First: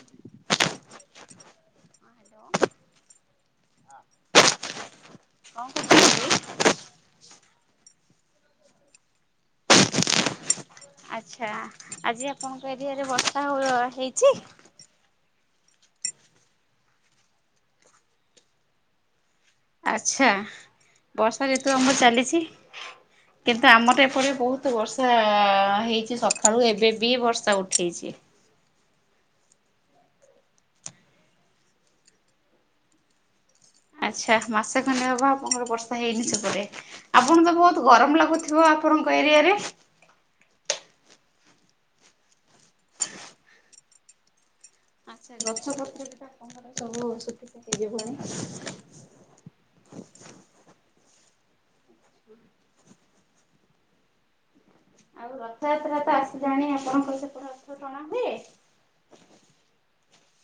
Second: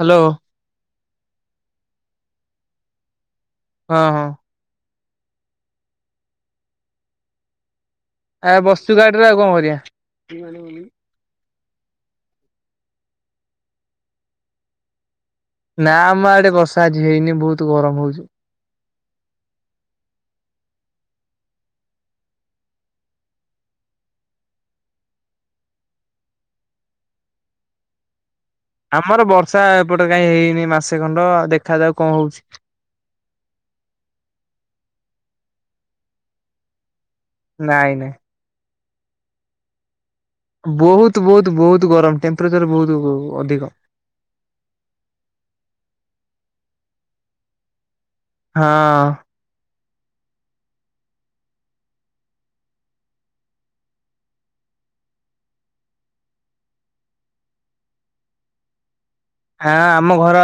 Hello ହଁ ହଁ। କଁ। [unintelligible] ଆ ବସିଚୁ ଗାଡ଼ି ରେ ଆଉ କଣ କରିଆ। ଆଚ୍ଛା, ଆଜି ଆପଣଙ୍କ ଏରିଆରେ ବର୍ଷା ହୋ ହେଇଛି? ନା ଆମ ଆଡେ ବର୍ଷା ଆଜି ହେଇନି ବୋହୁତୁ ଗରମ ହଉଚି। ଆଛା, ବର୍ଷା ଋତୁ ଆମର୍ ଚାଲିଚି। କିନ୍ତୁ ଆମର ଏପଟେ ବହୁତୁ ବର୍ଷା ହେଇଚି ସକାଳୁ ଏବେ ବି ବର୍ଷା ଉଠେଇଚି। ଆମର ବର୍ଷା ଏପଟେ କାଇଁ ହେଇନି ମାସେ ଖଣ୍ଡ ଦେଖାଯାଉ କଣ ହଉଚି। ଆଚ୍ଛା, ମାସେ ଖଣ୍ଡେ ହବ ଆପଣଙ୍କର ବର୍ଷା ହେଇନି ସେପଟେ ଆପଣଙ୍କୁ ତ ବହୁତ୍ ନାଇଁ ନାଇଁ। ଗରମ ଲାଗୁଥି ଥିବ ଆପଣଙ୍କ ଏରିଆ ରେ? ବୋହୁତୁ ବୋହୁତୁ ବୋହୁତୁ ଗରମ ଟେମ୍ପେରେଚର ବୋହୁତୁ ଅଧିକ। ଆଚ୍ଛା ଗଛପତ୍ର ବି ତ ଆଣଙ୍କର ସବୁୁ ଶୁକି ଶାକି ଯିବଣୀ? ହଁ। [inaudible] ଆଉ ରଥଯାତ୍ରା ତ ଆସିଲାଣି ଆପଣଙ୍କ ସେପଟେ ରଥ ଟଣା ହୁଏ? ଆଁ, ଆମ ଘର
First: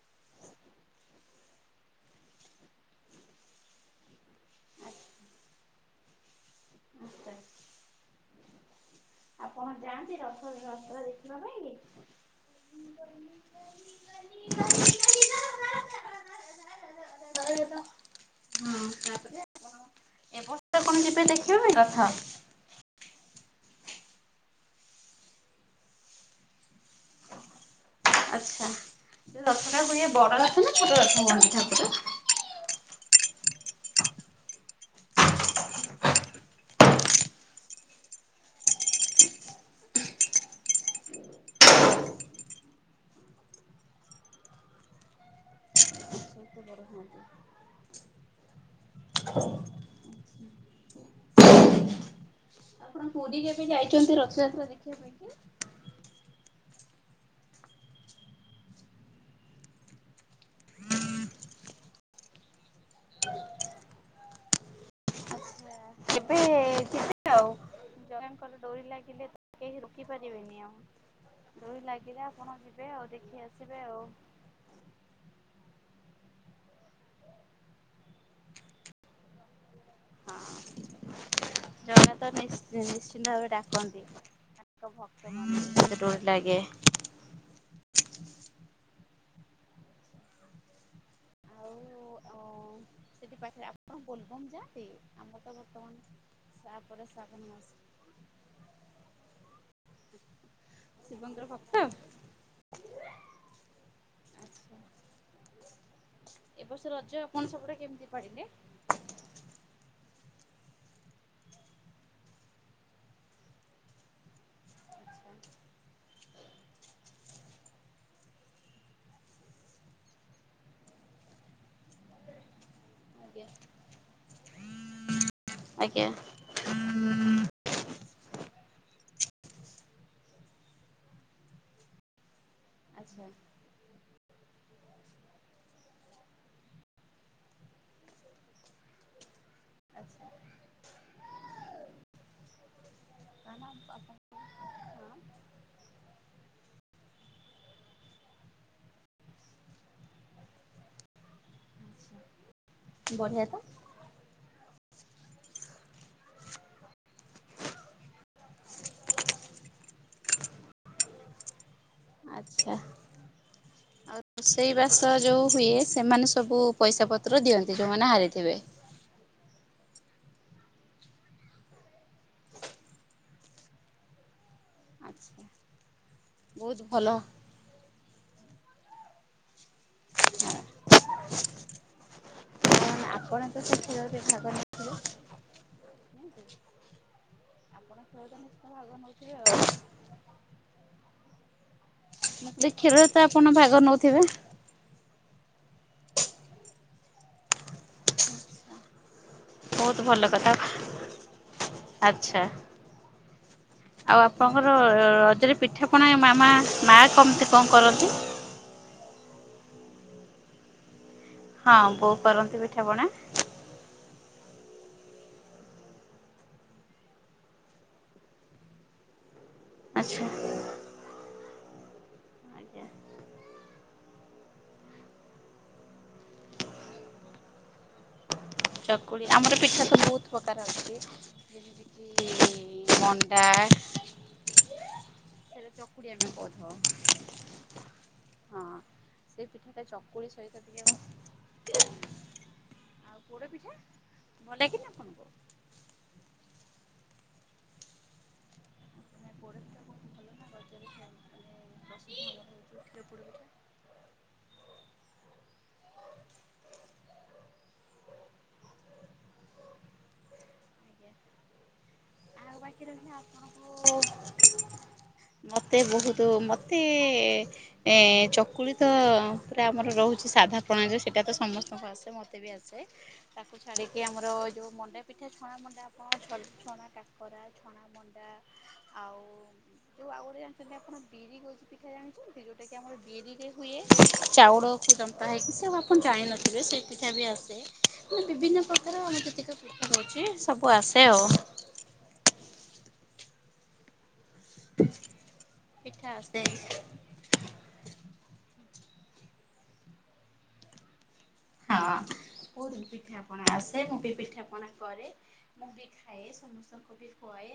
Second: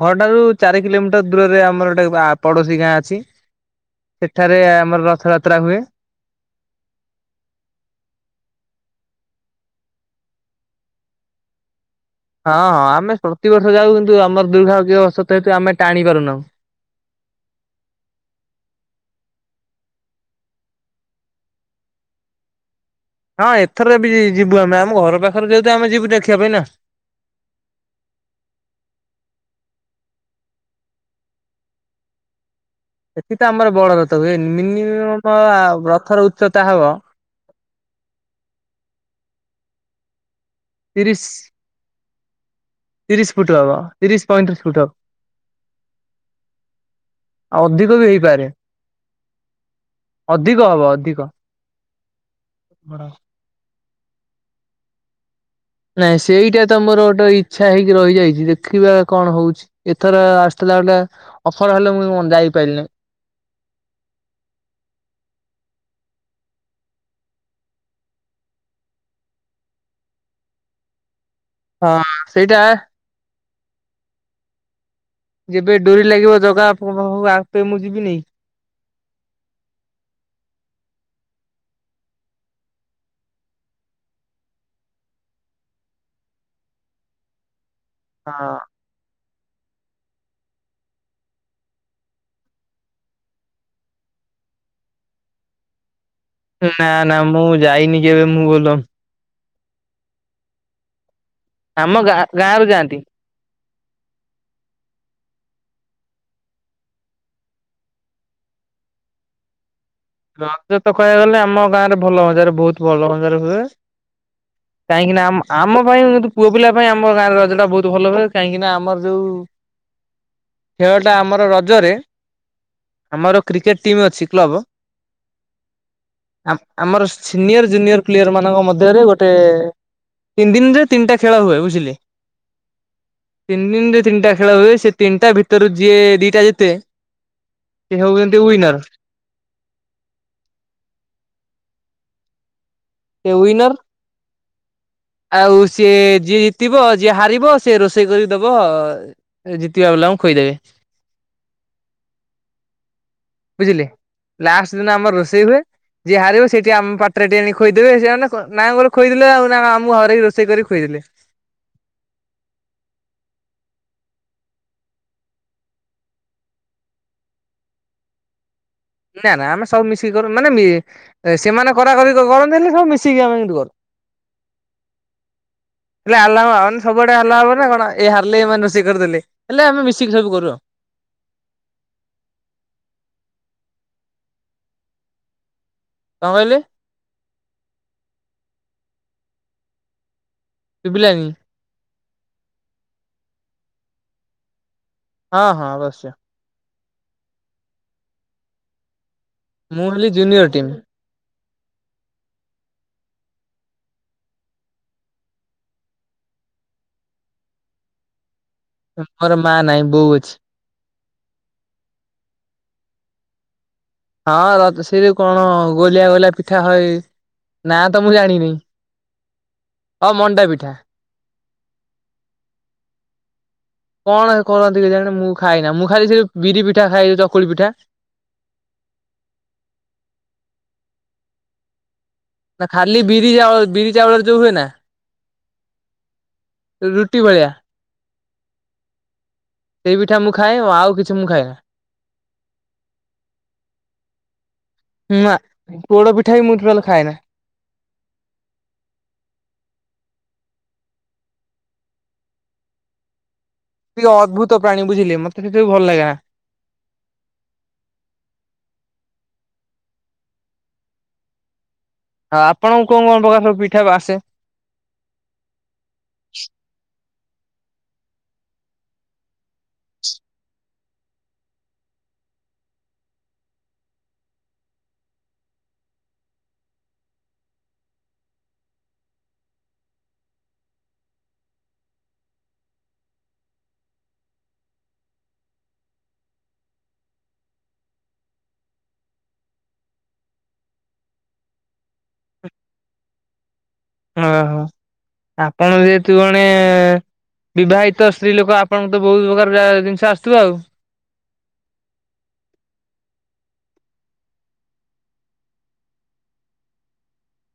ଘର ଠାରୁ ଚାରି କିଲୋମିଟର ଦୂରରେ ଆମର ଗୋଟେ ଆ ପଡୋଶୀ ଗାଁ ଅଛି ସେଠାରେ ଆମର ରଥଯାତ୍ରା ହୁଏ। ଆଚ୍ଛା। ଆପଣ ଯାଆନ୍ତି ରଥ ରସ ଦେଖିବା ପାଇଁକି? ହଁ ଆମେ ପ୍ରତିବର୍ଷ ଯାଉ କିନ୍ତୁ ଆମର ଦୁର୍ଭାଗ୍ୟବସତ ହେତୁ ଆମେ ଟାଣି ପାରୁନାହୁଁ। ହଁ ତାପରେ ଆପଣ ଏ ବର୍ଷ କଣ ଯିବେ ଦେଖିବା ପାଇଁ ରଥ? ହଁ ଏଥର ବି ଯିବୁ ଆମେ, ଆମ ଘର ପାଖେରେ ଯେହେତୁ ଆମେ ଯିବୁ ଦେଖିଆ ପାଇଁ ନା। ଆଚ୍ଛା, ସେ ରଥ ଟା ବଡ଼ ରଥ ନା ଛୋଟ ରଥ ହୁଅନ୍ତି ଠାକୁର? ସେଠି ତ ଆମର ବଡରଥ ହୁଏ। ମିନିମମ୍ ଆଉ ରଥର ଉଚ୍ଚତା ହବ ତିରିଶ୍ ତିରିଶ୍ ଫୁଟୁ ହବ, ତିରିଶ୍ ପଇଁତିରିଶ୍ ଫୁଟ ହବ। ହନ୍ତି। ଅଧିକ ବି ହେଇପାରେ। [unintelligible] ଅଧିକ ହବ ଅଧିକ। ଆପଣ ପୁରୀ କେବେ ଯାଇଚନ୍ତି ରଥଯାତ୍ରା ଦେଖିଆ ପାଇଁ କି? ନାଇଁ ସେଇଟା ତ ମୋର ଗୋଟେ ଇଚ୍ଛା ହେଇକି ରହିଯାଇଚି ଦେଖିବା କଣ ହଉଚି। ଏଥର ଆସିଥିଲା ଗୋଟେ ଅଫର ହେଲେ ମୁଁ ଅନ୍ ଯାଇପାରିଲିନି। ଆଚ୍ଛା ଙ୍କର ଡୋରି ଲାଗିଲେ କେହି ରୋକି ପାରିବେନି ଆଉ। ଡୋରି ହଁ ଲାଗିଲେ ଆପଣ ସେଇଟା ଯିବେ ଆଉ ଦେଖି ଆସିବେ ଆଉ। ଯେବେ ଡୋରି ଲାଗିବ ଜଗା ଆପଣ ହଉ ଆପେ ମୁଁ ଯିବିନି। ହଁ, ଜଗା ତ ନିଶ୍ଚ୍ ନିଶ୍ଚିନ୍ତ ଭାବରେ ଡାକନ୍ତି। ତ ଭକ୍ତ [unintelligible] ଡୋରି ଲାଗେ। ହଁ। ଆଉ ଉମ୍ ସେଠି ପାଖରେ ଆପଣ ବୋଲବମ ଯାଆନ୍ତି? ଆମର ତ ବର୍ତ୍ତମାନ୍ ନା ନା ମୁଁ ଯାଇନି କେବେ ମୁଁ ବୋଲ ଶିିବଙ୍କ ର ଭ ଆମ ଗାଁ ଗାଁ ରୁ ଯାଆନ୍ତି। ଆଚ୍ଛା। ଏ ବର୍ଷ ରଜ ଆପଣ ସେପଟେ କେମିତି ପାଳିଲେ? ରଜ ତ କହିଆକୁ ଗଲେ ଆମ ଗାଁରେ ଭଲ ଭଜାରେ ବହୁତ ଭଲ ଭଜାରେ ହୁଏ। କାହିଁକିନା ଆମ ଆମ ପାଇଁ କିନ୍ତୁ ପୁଅ ପିଲା ପାଇଁ ଆମ ଗାଁରେ ରଜଟା ବହୁତ ଭଲ ହୁଏ କାହିଁକିନା ଆମର ଯୋଉ ଖେଳଟା ଆମର ରଜରେ ଆମର ଆଜ୍ଞା। କ୍ରିକେଟ ଟିମ୍ ଅଛି କ୍ଲବ ଆଜ୍ଞା। ଆ ଆମର ସିନିୟର ଜୁନିୟର ପ୍ଲେୟର ମାନଙ୍କ ମଧ୍ୟରେ ଗୋଟେ ତିନିଦିନରେ ତିନିଟା ଖେଳ ହୁଏ ବୁଝିଲେ? ଆଚ୍ଛା। ତିନିଦିନରେ ତିନିଟା ଖେଳ ହୁଏ ସେ ତିନିଟା ଭିତରୁ ଯିଏ ଦିଟା ଜିତେ ସେ ହେଉଚନ୍ତି ୱିନର। ସେ କାରଣ ୱିନର ହଁ ଆଉ ସିଏ ଯିଏ ଜିତିବ ଯିଏ ହାରିବ ସିଏ ରୋଷେଇ କରିଦବ। ଜିତିବା ବାଲାଙ୍କୁ ଖୋଇଦେବେ। ବଢିଆ। ବୁଝିଲେ ଲାଷ୍ଟ ଦିନ ଆମର ରୋଷେଇ ହୁଏ। ଯିଏ ହାରିବ ସେ ଟିକେ ଆମ ପାଟିରେ ଟିକେ ନେଇକି ଖୋଇଦେବେ ସେ ମାନେ ନାଁ କୁ ଗୋଟେ ଖୋଇଦେଲେ ଆଉ ନା ଆମକୁ ହରେଇ ରୋଷେଇ କରିି ଖୁଏଇଦେଲେ। ଆଚ୍ଛା। ଆଉ ରୋଷେଇ ବାସ ଯୋଉ ହୁଏ ସେମାନେ ସବୁ ପଇସା ପତ୍ର ଦିଅନ୍ତି ଯୋଉମାନେ ହାରିଥିବେ। ନା ନା ଆମେ ସବୁ ମିଶିକି କରୁ ମାନେ ମି ଏ ସେମାନେ କରାକରି କରିନ୍ତିନି ସବୁ ମିଶିକି ଆମେ କିନ୍ତୁ କରୁ। ଆ ଖାଲି ହାଲା ହବ ମାନେ ସବୁଆଡେ ହାଲା ହବ ନା କଣ ଏଇ ହାରିଲେ ଏମାନେ ରୋଷେଇ କରିଦେଲେ ହେଲେ ଆମେ ମିଶିକି ସବୁ କରୁ ଆଉ। ଆପଣ ତ ସବୁ ଖେଳରେ ଦେଖାକରି ନଥିବେ? କଣ କହିଲେ? ଆପଣ [unintelligible] ଭାଗ ନେଉଥିବେ ଆଉ ଶୁଭିଲାନି। ପ୍ରତ୍ୟେକ ଖେଳରେ ତ ଆପଣ ଭାଗ ନଉଥିବେ? ହଁ ହଁ ଅବଶ୍ୟ। ମୁଁ ବହୁତ ହେଲି ଭଲ କଥା ଜୁନିୟର ଟିମ୍। ଆଚ୍ଛା। ଆଉ ଆପଣଙ୍କର ରଜରେ ପିଠାପଣା ମାମା ମାଆ କମିତି କଣ କରନ୍ତି? ମୋର ମାଆ ନାଇଁ ବୋଉ ଅଛି। ହଁ ବୋଉ କରନ୍ତି ପିଠାପଣା। ହଁ ରତ୍ ସେ ଯୋଉ କଣ ଗୋଲିଆ ଗୋଲିଆ ପିଠା ହଏ ନାଁ ତ ମୁଁ ଜାଣିନି। ହଁ ଆଚ୍ଛା। ମଣ୍ଡା ପିଠା। ଆଜ୍ଞା। କଣ ତାକୁ କହନ୍ତି କେଜାଣି ମୁଁ ଖାଏନା ମୁଁ ଖାଲି ସେ ବିରି ପିଠା ଖାଏ ଚକୁଳି ପିଠା ଚକୁଳି ଆମର ପିଠା ତ ବହୁତ ପ୍ରକାର ଅଛି ଯେମିତି ନା ଖାଲି ବିରି ଆଉ ବିରି ଚାଉଳରେ ଯୋଉ ହୁଏ ନା? ସେଇଟା ଚକୁଲି ଆମେ ରୁଟି ଭଳିଆ କହିଥାଉ ହଁ ସେ ପିଠା ସେଇ ପିଠା ମୁଁ ଖାଏ ଆଉ କିଛି ମୁଁ ଖାଏନା। ଆଉ ପୋଡ଼ ପିଠା ଭଲ ଲାଗେନି ଆପଣଙ୍କୁ? ପୋଡ଼ପିଠା ବି ମୁଁ ଟୋଟାଲ ଖାଏନା। ପୋଡ଼ ପିଠା ବହୁତ [unintelligible] ଟିକେ ଅଦ୍ଭୁତ ପ୍ରାଣୀ ବୁଝିଲେ ମତେ ସେ ସବୁ ଭଲ ଲାଗେନା। ଆଜ୍ଞା। ହଁ ଆଉ ବାକି ଆପଣଙ୍କୁ କଣ ରହିଲା କଣ ପ୍ରକାର ସବୁ ପିଠା ବାସେ? ମୋତେ ବହୁତୁ ମତେ ଏ ଚକୁଳି ତ ପୁରା ଆମର ରହୁଛି ସାଧା ପ୍ରଣାଳୀରେ ସେଇଟା ତ ସମସ୍ତଙ୍କୁ ଆ ସେ ମତେ ବି ଆସେ। ତାକୁ ଛାଡିକି ଆମର ଯୋଉ ମଣ୍ଡା ପିଠା ଛଣା ମଣ୍ଡା ଆପଣ ଛ ଛଣା କାକରା, ଛଣା ମଣ୍ଡା ଆଉ ଯୋଉ ଆଉ ଗୋଟେ ଜାଣିଛନ୍ତି ଆପଣ ବିରି ଗଛି ପିଠା ଜାଣିଛନ୍ତି? ଯୋଉଟା କି ଆମର ବିରି ବିରିରେ ହୁଏ। ଚାଉଳକୁ ଜନ୍ତା ହେଇକି ସେରା କୁ ଆପଣ ଜାଣିିନଥିବେ। ସେ ପିଠା ବି ଆସେ। ବିଭିନ୍ନ ପ୍ରକାର [unintelligible] ହଉଛି ସବୁ ଆସେ ଆଉ। ଓହୋ। ଆପଣ ପିଠା ଯେହେତୁ ଜଣେ ଆସେ। ବିବାହିତ ସ୍ତ୍ରୀ ଲୋକ ଆପଣଙ୍କ ତ ବହୁତ ପ୍ରକାର [unintelligible] ଜିନିଷ ଆସୁଥିବ ଆଉ। ହଁ କୋଉ ବି ପିଠା ପଣା ଆସେ। ମୁଁ ବି ପିଠା ପଣା କରେ। ମୁଁ ବି ଖାଏ ସମସ୍ତ ବି ଖୁଆଏ।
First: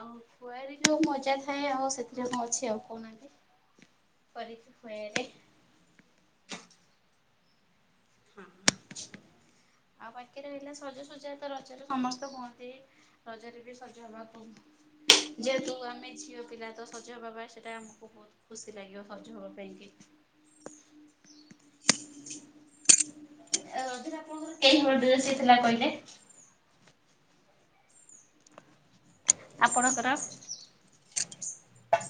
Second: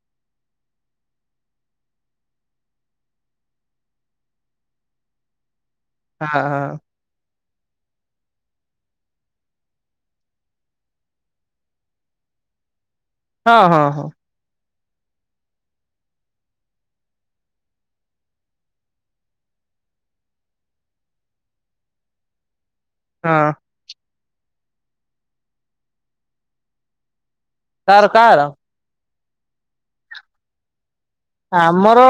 ଆଉ ଖୁଆରେ ମଜା ଥାଏ ଆଉ ସେଥିରେ କଣ ଅଛି ଆଉ କହୁନାହାନ୍ତି? କରିକି ଖୁଆଇଲେ। [unintelligible] ହଁ ଆଉ ବାକି ରହିଲା ସଜସଜା ତ ରଜରେ ସମସ୍ତ ହୁଅନ୍ତି। ହଁ ରଜାରେ ବି ହଁ ସଜ ହଁ ହବା ତ ଯେହେତୁ ଆମେ ଝିଅ ପିଲା ତ ସଜ ହବା ପାଇଁ ସେଇଟା ଆମକୁ ବହୁତ ଖୁସି ଲାଗିିବ ହଜ ହବ ପାଇଁକି। ହଁ। ରଜରେ ଆପଣଙ୍କର କେଇ ହଳ ଡ୍ରେସ ହେଇଥିଲା କହିଲେ? କାର କାର। ଆପଣଙ୍କର। ଆମର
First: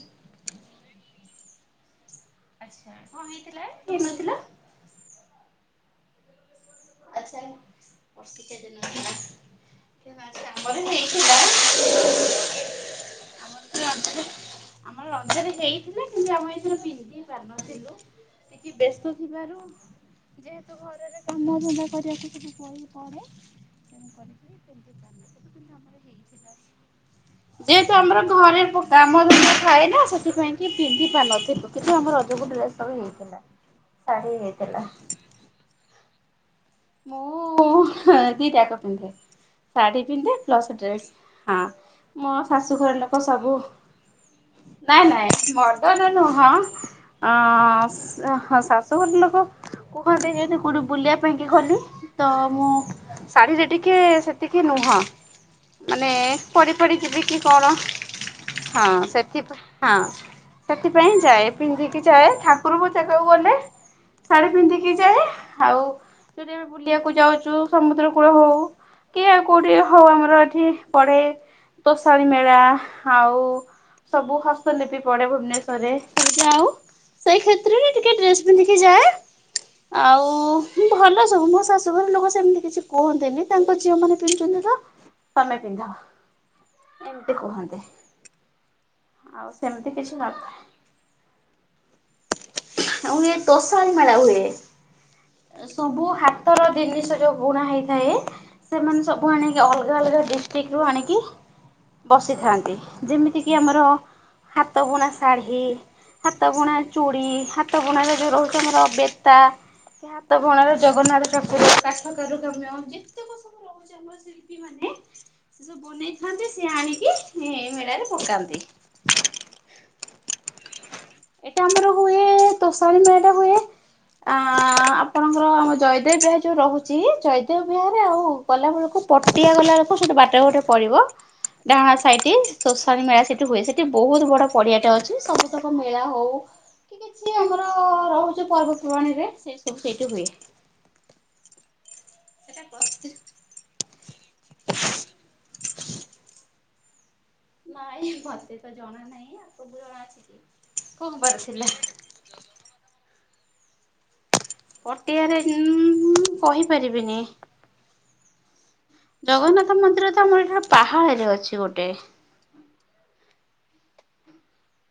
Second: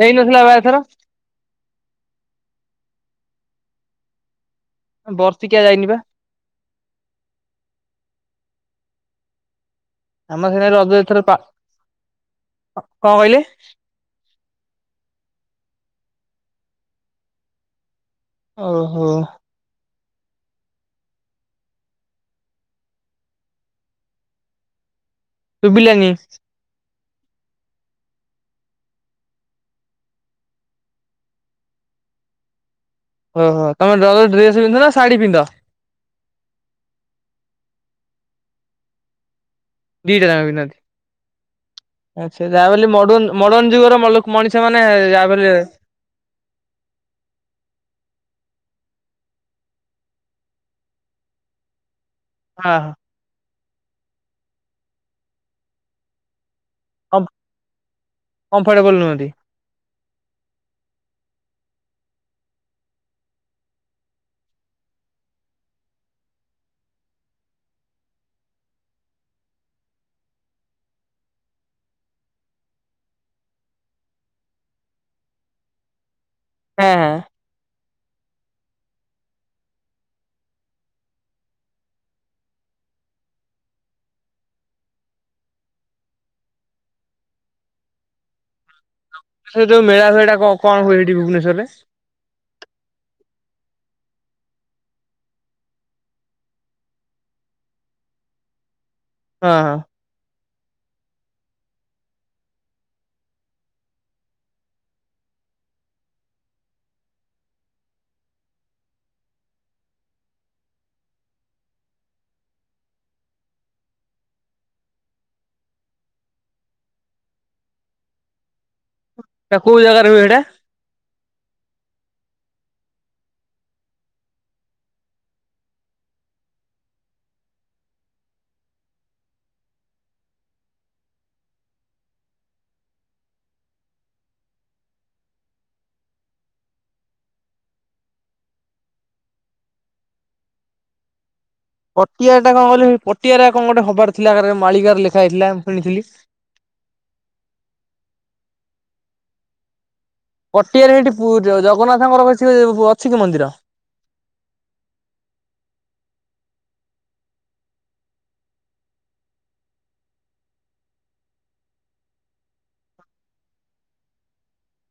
ହେଇନଥିଲା ପା ଏଥର। ହଁ କନ୍ ହେଇଥିଲା ହେଇନଥିଲା? ବର୍ତ୍ଷିକଆ ଯାଇନି ବା। ହଁ ବର୍ଷିକିଆ ଯାଇନଥିଲା। ଆମ ସେଣେ ଆମର ରଜ ଏଥର ପା ହେଇଥିଲା। କଣ କହିଲେ? ଆମର ରଜରେ ଆମର ରଜାରେ ହେଇଥିଲା କିନ୍ତୁ ଆମେ ଏଥିରେ ପିନ୍ଧି ପାରିନଥିଲୁ। ତିକି ଓହୋ ବ୍ୟସ୍ତ ଥିବାରୁ ଯେହେତୁ ଘରର କାମଧନ୍ଦା କରିବାକୁ ସବୁ [unintelligible] ଶୁବିଲାନି? ହେଇଥିଲା। ଯେହେତୁ ଆମର ଘରେ କାମ ଯେ ଥାଏ ନା ସେଥିପାଇଁ କି ପିନ୍ଧି ପାରୁନଥିଲୁ। ଯେହେତୁ ଆମ ରଜ କୁ ଡ୍ରେସ୍ ହଲେ ହେ ଓହୋ ତମେ ରଜକୁ ଡ୍ରେସ ପିନ୍ଧ ନା ଶାଢୀ ପିନ୍ଧ? ମୁଁ ଦି ଟାକ ପିନ୍ଧେ। ଶାଢୀ ଦିଟା ପିନ୍ଧେ ଯାକ ପ୍ଲସ୍ ପିନ୍ଧନ୍ତି। ଡ୍ରେସ୍। ହଁ। ମୋ ଆଚ୍ଛା ଯାହା ଶାଶୁ ବୋଲି ଘର ଲୋକ ମଡର୍ନ ସବୁ, ମଡର୍ନ ଯୁଗର ମଲ ମଣିଷ ମାନେ ନାଇଁ ଯାହା ବୋଲି ନାଇଁ ମଦନ ନୁହଁ। ଅ ହଁ ଶାଶୁଘର ଲୋକ କୁହନ୍ତି ଯେଠି କଉଠି ବୁଲିବା ପାଇଁ ଗଲି ତ ହଁ ହ। ଶାଢୀରେ ଟିକେ ସେତିକି ନୁହଁ ମାନେ ପଢି ପଢି ଯିବି ହଁ କି କଣ, କମ୍ଫର୍ଟେବଲ ହଁ ନୁହନ୍ତି। ସେଥିପାଇଁ ହଁ ସେଥିପାଇଁ ଯାଏ ପିନ୍ଧିକି ଯାଏ ଠାକୁରଙ୍କ ଜାଗାକୁ ଗଲେ ଶାଢୀ ପିନ୍ଧିକି ଯାଏ ଆଉ ଯଦି ଆମେ ବୁଲିବାକୁ ଯାଉଛୁ ସମୁଦ୍ର କୂଳ ହଉ କିଏ କୋଉଠି ହୋମର ଏଠି ପଡେ ତୋଷାରୀ ମେଳା ଆଉ ସବୁ ହସ୍ତଲିପି ପଡ଼େ ଭୁବନେଶ୍ୱରରେ। ଆଉ ହଁ ହଁ ସେଇ କ୍ଷେତ୍ରରେ ଟିକେ ଡ୍ରେସ୍ ପିନ୍ଧିକି ଯାଏ ଆଉ ଭଲ ସବୁ ମୋ ଶାଶୁଘର ଲୋକ ସେମିତି କିଛି କୁହନ୍ତିନି ତାଙ୍କ ଝିଅ ମାନ ପିନ୍ଧୁଚନ୍ତିତ ତମେ ପିନ୍ଧ ଏମିତି କୁହନ୍ତି। ଆଉ ସେ ଯୋଉ ସେମିତି ମେଳା କିଛି ଫେଳା କଁ ନଥାଏ ହୁଏ ସେଠି ଭୁବନେଶ୍ୱରରେ? ଆଉ ହୁଏ ତୋଷାରୀ ମେଳା ହୁଏ। ସବୁ ହାତର ଜିନିଷ ଯୋଉ ବୁଣା ହେଇଥାଏ ସେମାନେ ସବୁ ହଁ ଆଣିକି ହଁ ଅଲଗା ଅଲଗା ଡି ଠିକରୁ ଆଣିକି ବସିଥାନ୍ତି ଯେମିତିକି ଆମର ହାତ ବୁଣି ଶଢ଼ୀ ହାତ ବୁଣା ଚୁଡ଼ି ହାତ ବୁଣାରେ ଜୋଉ ରହୁଚି ଆମର ବେତା ବୁଣାରେ ଜଗନ୍ନାଥ ଠାକୁର କାଠ କାରୁକାମ ଯେତେକ [unintelligible] ମାନେ ସେ ସବୁ ବନେଇଥାନ୍ତି ସିଏ ଆଣିକି ଏ ମେଳାରେ ପକାନ୍ତି। ଏଟା କୋଉଜାଗାରେ ହୁଏ ଏଇଟା? ଏଇଟା ଆମର ହୁଏ ତୋଷାଲ ମେଳାଟା ହୁଏ ଆ ଆପଣଙ୍କର ଆମ ଜୟଦେବ ବିହାରି ଯୋଉ ରହୁଚି ଜୟଦେବ ବିହରେ ଆଉ ଗଲାବେଳକୁ ପଟିଆ ଗଲା ବାଟରେ ଗଟେ ପଡ଼ିବ ଡାହାଣ ସାହିଟି ସୋଶୀ ମେଳା ସେଇଠି ହୁଏ ସେଠି ବହୁତ୍ ବଡ଼ ପଡିଆଟା ଅଛି ସମ ତା ମେଳା ହଉ କିଛି ଆମର ରହୁଚି ପର୍ବପର୍ବାଣିରେ ସେବୁ ସେଇଠି ହୁଏ। ପଟିଆଟା କଣ କହିଲ ପଟିଆରେ କଣ ଗୋଟେ ଖବର ଥିଲା ମାଳିକାରେ ଲେଖା ହେଇଥିଲା ଶୁଣିଥିଲି? ନାଇଁ ମତେତ ଜଣା ନାହିଁ ଆପଣଙ୍କୁ ଜଣା ଅଛି। ଟଟିଆରେ ସେଇଠି ପୁ ଜଗନ୍ନାଥଙ୍କର କିଛି ଅଛିକି ମନ୍ଦିର? ପଟିଆରେ କହିପାରିବିନି। ଜଗନ୍ନାଥ ମନ୍ଦିରତ ଆମର ଏଟା ପାହାଳରେ ଅଛି ଗୋଟେ।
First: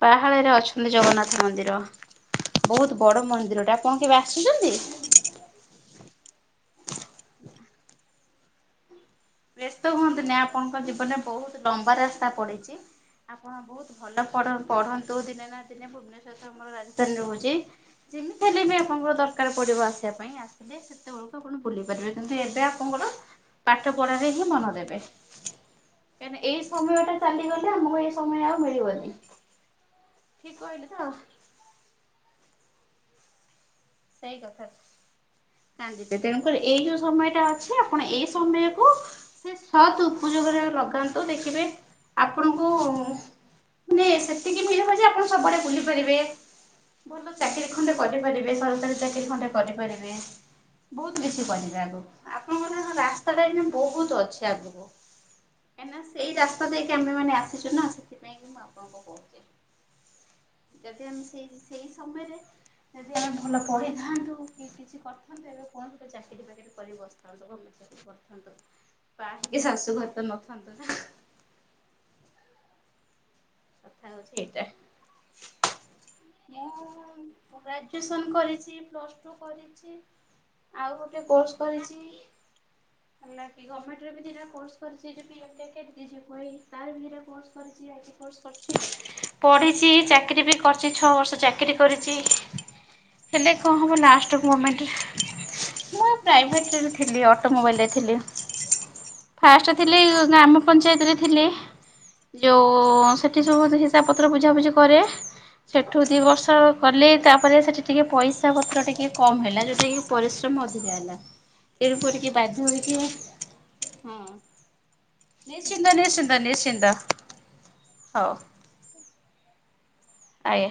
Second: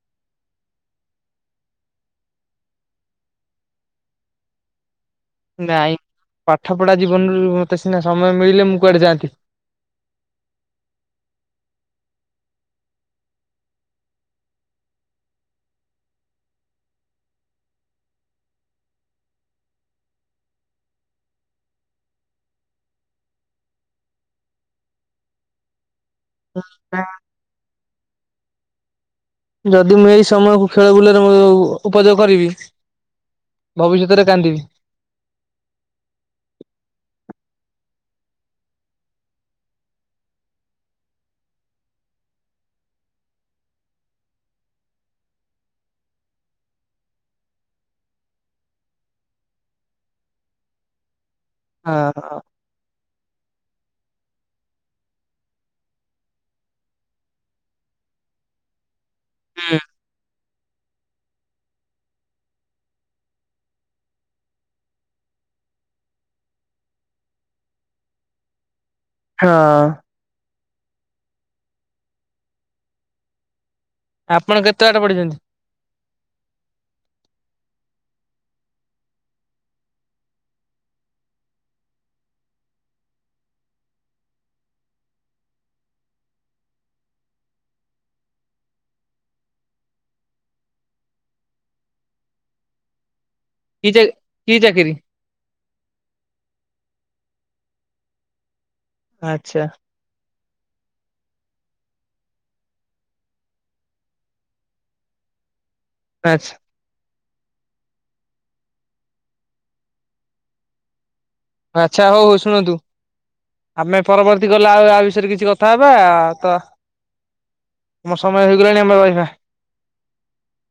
ପାହାଳରେ ଅଛନ୍ତି ଜଗନ୍ନାଥ ମନ୍ଦିର। ବହୁତ୍ ବଡ଼ ମନ୍ଦିରଟା ଆପଣ କେବେ ଆସୁଚନ୍ତି? ନାଇଁ ପାଠ ପଢା ଜୀବନରୁ ମତେ ସିନା ସମୟ ମିଳିଲେ ମୁଁ କୁଆଡ଼େ ଯାଆନ୍ତି। ବ୍ୟସ୍ତ ହୁଅନ୍ତି ନାଇଁ ଆପଣଙ୍କ ଜୀବନରେ ବହୁତ୍ ଲମ୍ବା ରାସ୍ତା ପଡ଼ିଚି। ଆପଣ ବହୁତ୍ ଭଲ ପଢ ପଢନ୍ତୁ ଦିନେ ନା ଦିନେ ଭୁବନେଶ୍ୱର ଆମର ରାଜଧାନୀ ରହୁଚି ଯେମିତି ହେଲେବି ଆପଣଙ୍କର ଦରକାର ପଡ଼ିବ ଆସିବା ପାଇଁ ଆସିଲେ ସେତେବେଳକୁ ଆପଣ ବୁଲି ପାରିବେ କିନ୍ତୁ ଏବେ ଆପଣଙ୍କର ପାଠ ପଢାରେ ହିଁ ମନ ଦେବେ କାଁଇକିନା ଏଇ ସମୟଟା ଚାଲିଗଲେ ପରେ ଆମକୁ ଆଉ ଏଇ ସମୟ ଆଉ ମିଳିବନି। ଯଦି ମୁଁ ଏଇ ଠିକ ସମୟକୁ କହିଲି ଖେଳ ତ ବୁଲରେ ଉପଯୋଗ କରିବି ଭବିଷ୍ୟତରେ ସେଇ କାନ୍ଦିବି। କଥା। କାନ୍ଦିବେ ତେଣୁକରି ଏଇ ଯୋଉ ସମୟଟା ଅଛି ଆପଣ ଏଇ ସମୟକୁ ସେ ସତ୍ ଉପଯୋଗରେ ଲଗାନ୍ତୁ ଦେଖିବେ ଆପଣଙ୍କୁ ନଁ ସେତିକି ମିଳିବଜେ ଆପଣ ସବୁଆଡ଼େ ବୁଲି ପାରିବେ ଭଲ ଚାକିରରି ଖଣ୍ଡେ କରିପାରିବେ ଚାକିରି ଖଣ୍ଡେ କରିପାରିବେ ବହୁତ୍ ବେଶୀ କରିବେ ହଁ ଆଗକୁ ଆ ଆପଣଙ୍କର ରାସ୍ତାଟା ଏଇ ବହୁତ୍ ଅଛି ଆଗକୁ କାହିଁକିନା ସେଇ ରାସ୍ତା ଦେଇକି ଆମେ ମାନେ ଆସିଚୁନା ସେଥିପାଇଁକି ମୁଁ ଆପଣଙ୍କୁ କହୁଚି। ଯଦି ଆମେ ସେଇ ସେଇ ସମୟରେ ଯଦି ଆ ଭଲ ପଢିଥାନ୍ତୁ କି କିଛି କରିଥାନ୍ତୁ ଏବେ କଣ ଗଟେ ଚାକିରି ଫାକିରି କର କରି ବସିଥାନ୍ତୁ। ହଁ। କାହିକି ଶାଶୁ ଘରତ ନଥାନ୍ତୁନା। କଥା ହଉଚି ଆପଣ ଏଇଟା। କେତେ ବାଟ ପଢିଛନ୍ତି ମୁଁ ଗ୍ରାଜୁଏସନ କରିଛି ପ୍ଲସ ଟୁ କରିଛି। ଆଉ ଗୋଟେ କୋର୍ସ କରିଛି ନା କି ଗଭର୍ଣ୍ଣମେଣ୍ଟ ରେ ବି ଦିଟା କୋର୍ସ କରିଛି [inaudible] ତାର ବି ଦିଟା କୋର୍ସ କରିଛି କରିଛି ପଢ଼ିଛି ଚାକିରୀ ବି କରିଛି ଛଅ ବର୍ଷ ଚାକିରିୀ କରିଛି। ହେଲେ କଣ କି ହବ ଚା ଲାଷ୍ଟ କି ଚାକିରି ମୁମେଣ୍ଟରେ ମୁଁ ପ୍ରାଇଭେଟ ରେ ଥିଲି ଅଟୋ ମୋବାଇଲ୍ ରେ ଥିଲି। ଆଚ୍ଛା ଫାଷ୍ଟ ଥିଲି ଗ୍ରାମ ପଞ୍ଚାୟତରେ ଥିଲି ଯୋଉ ସେଠି ସବୁ ହିସାବ ପତ୍ର ବୁଝାବୁଝି କରେ ସେଠୁ ଦୁଇ ଆଚ୍ଛା। ବର୍ଷ କଲେ ତାପରେ ସେଠି ଟିକେ ପଇସା ପତ୍ର ଟିକେ କମ ହେଲା ଯୋଉଟା କି ପରିଶ୍ରମ ଅଧିକା ହେଲା। ଆଚ୍ଛା ଏରପରେ ହଉ କି ହଉ ବାଧ୍ୟ ଶୁଣନ୍ତୁ ହୋଇକି ଆମେ ପରବର୍ତ୍ତୀ ଗଲେ ଆଉ ଆ ବିଷୟରେ କିଛି କଥା ନିଶ୍ଚିନ୍ତ ହେବା ନିଶ୍ଚିନ୍ତ ତ ନିଶ୍ଚିନ୍ତ ମୋ ହଉ ସମୟ ହେଇ ଗଲାଣି ଆମର କହିବା। ଆଜ୍ଞା।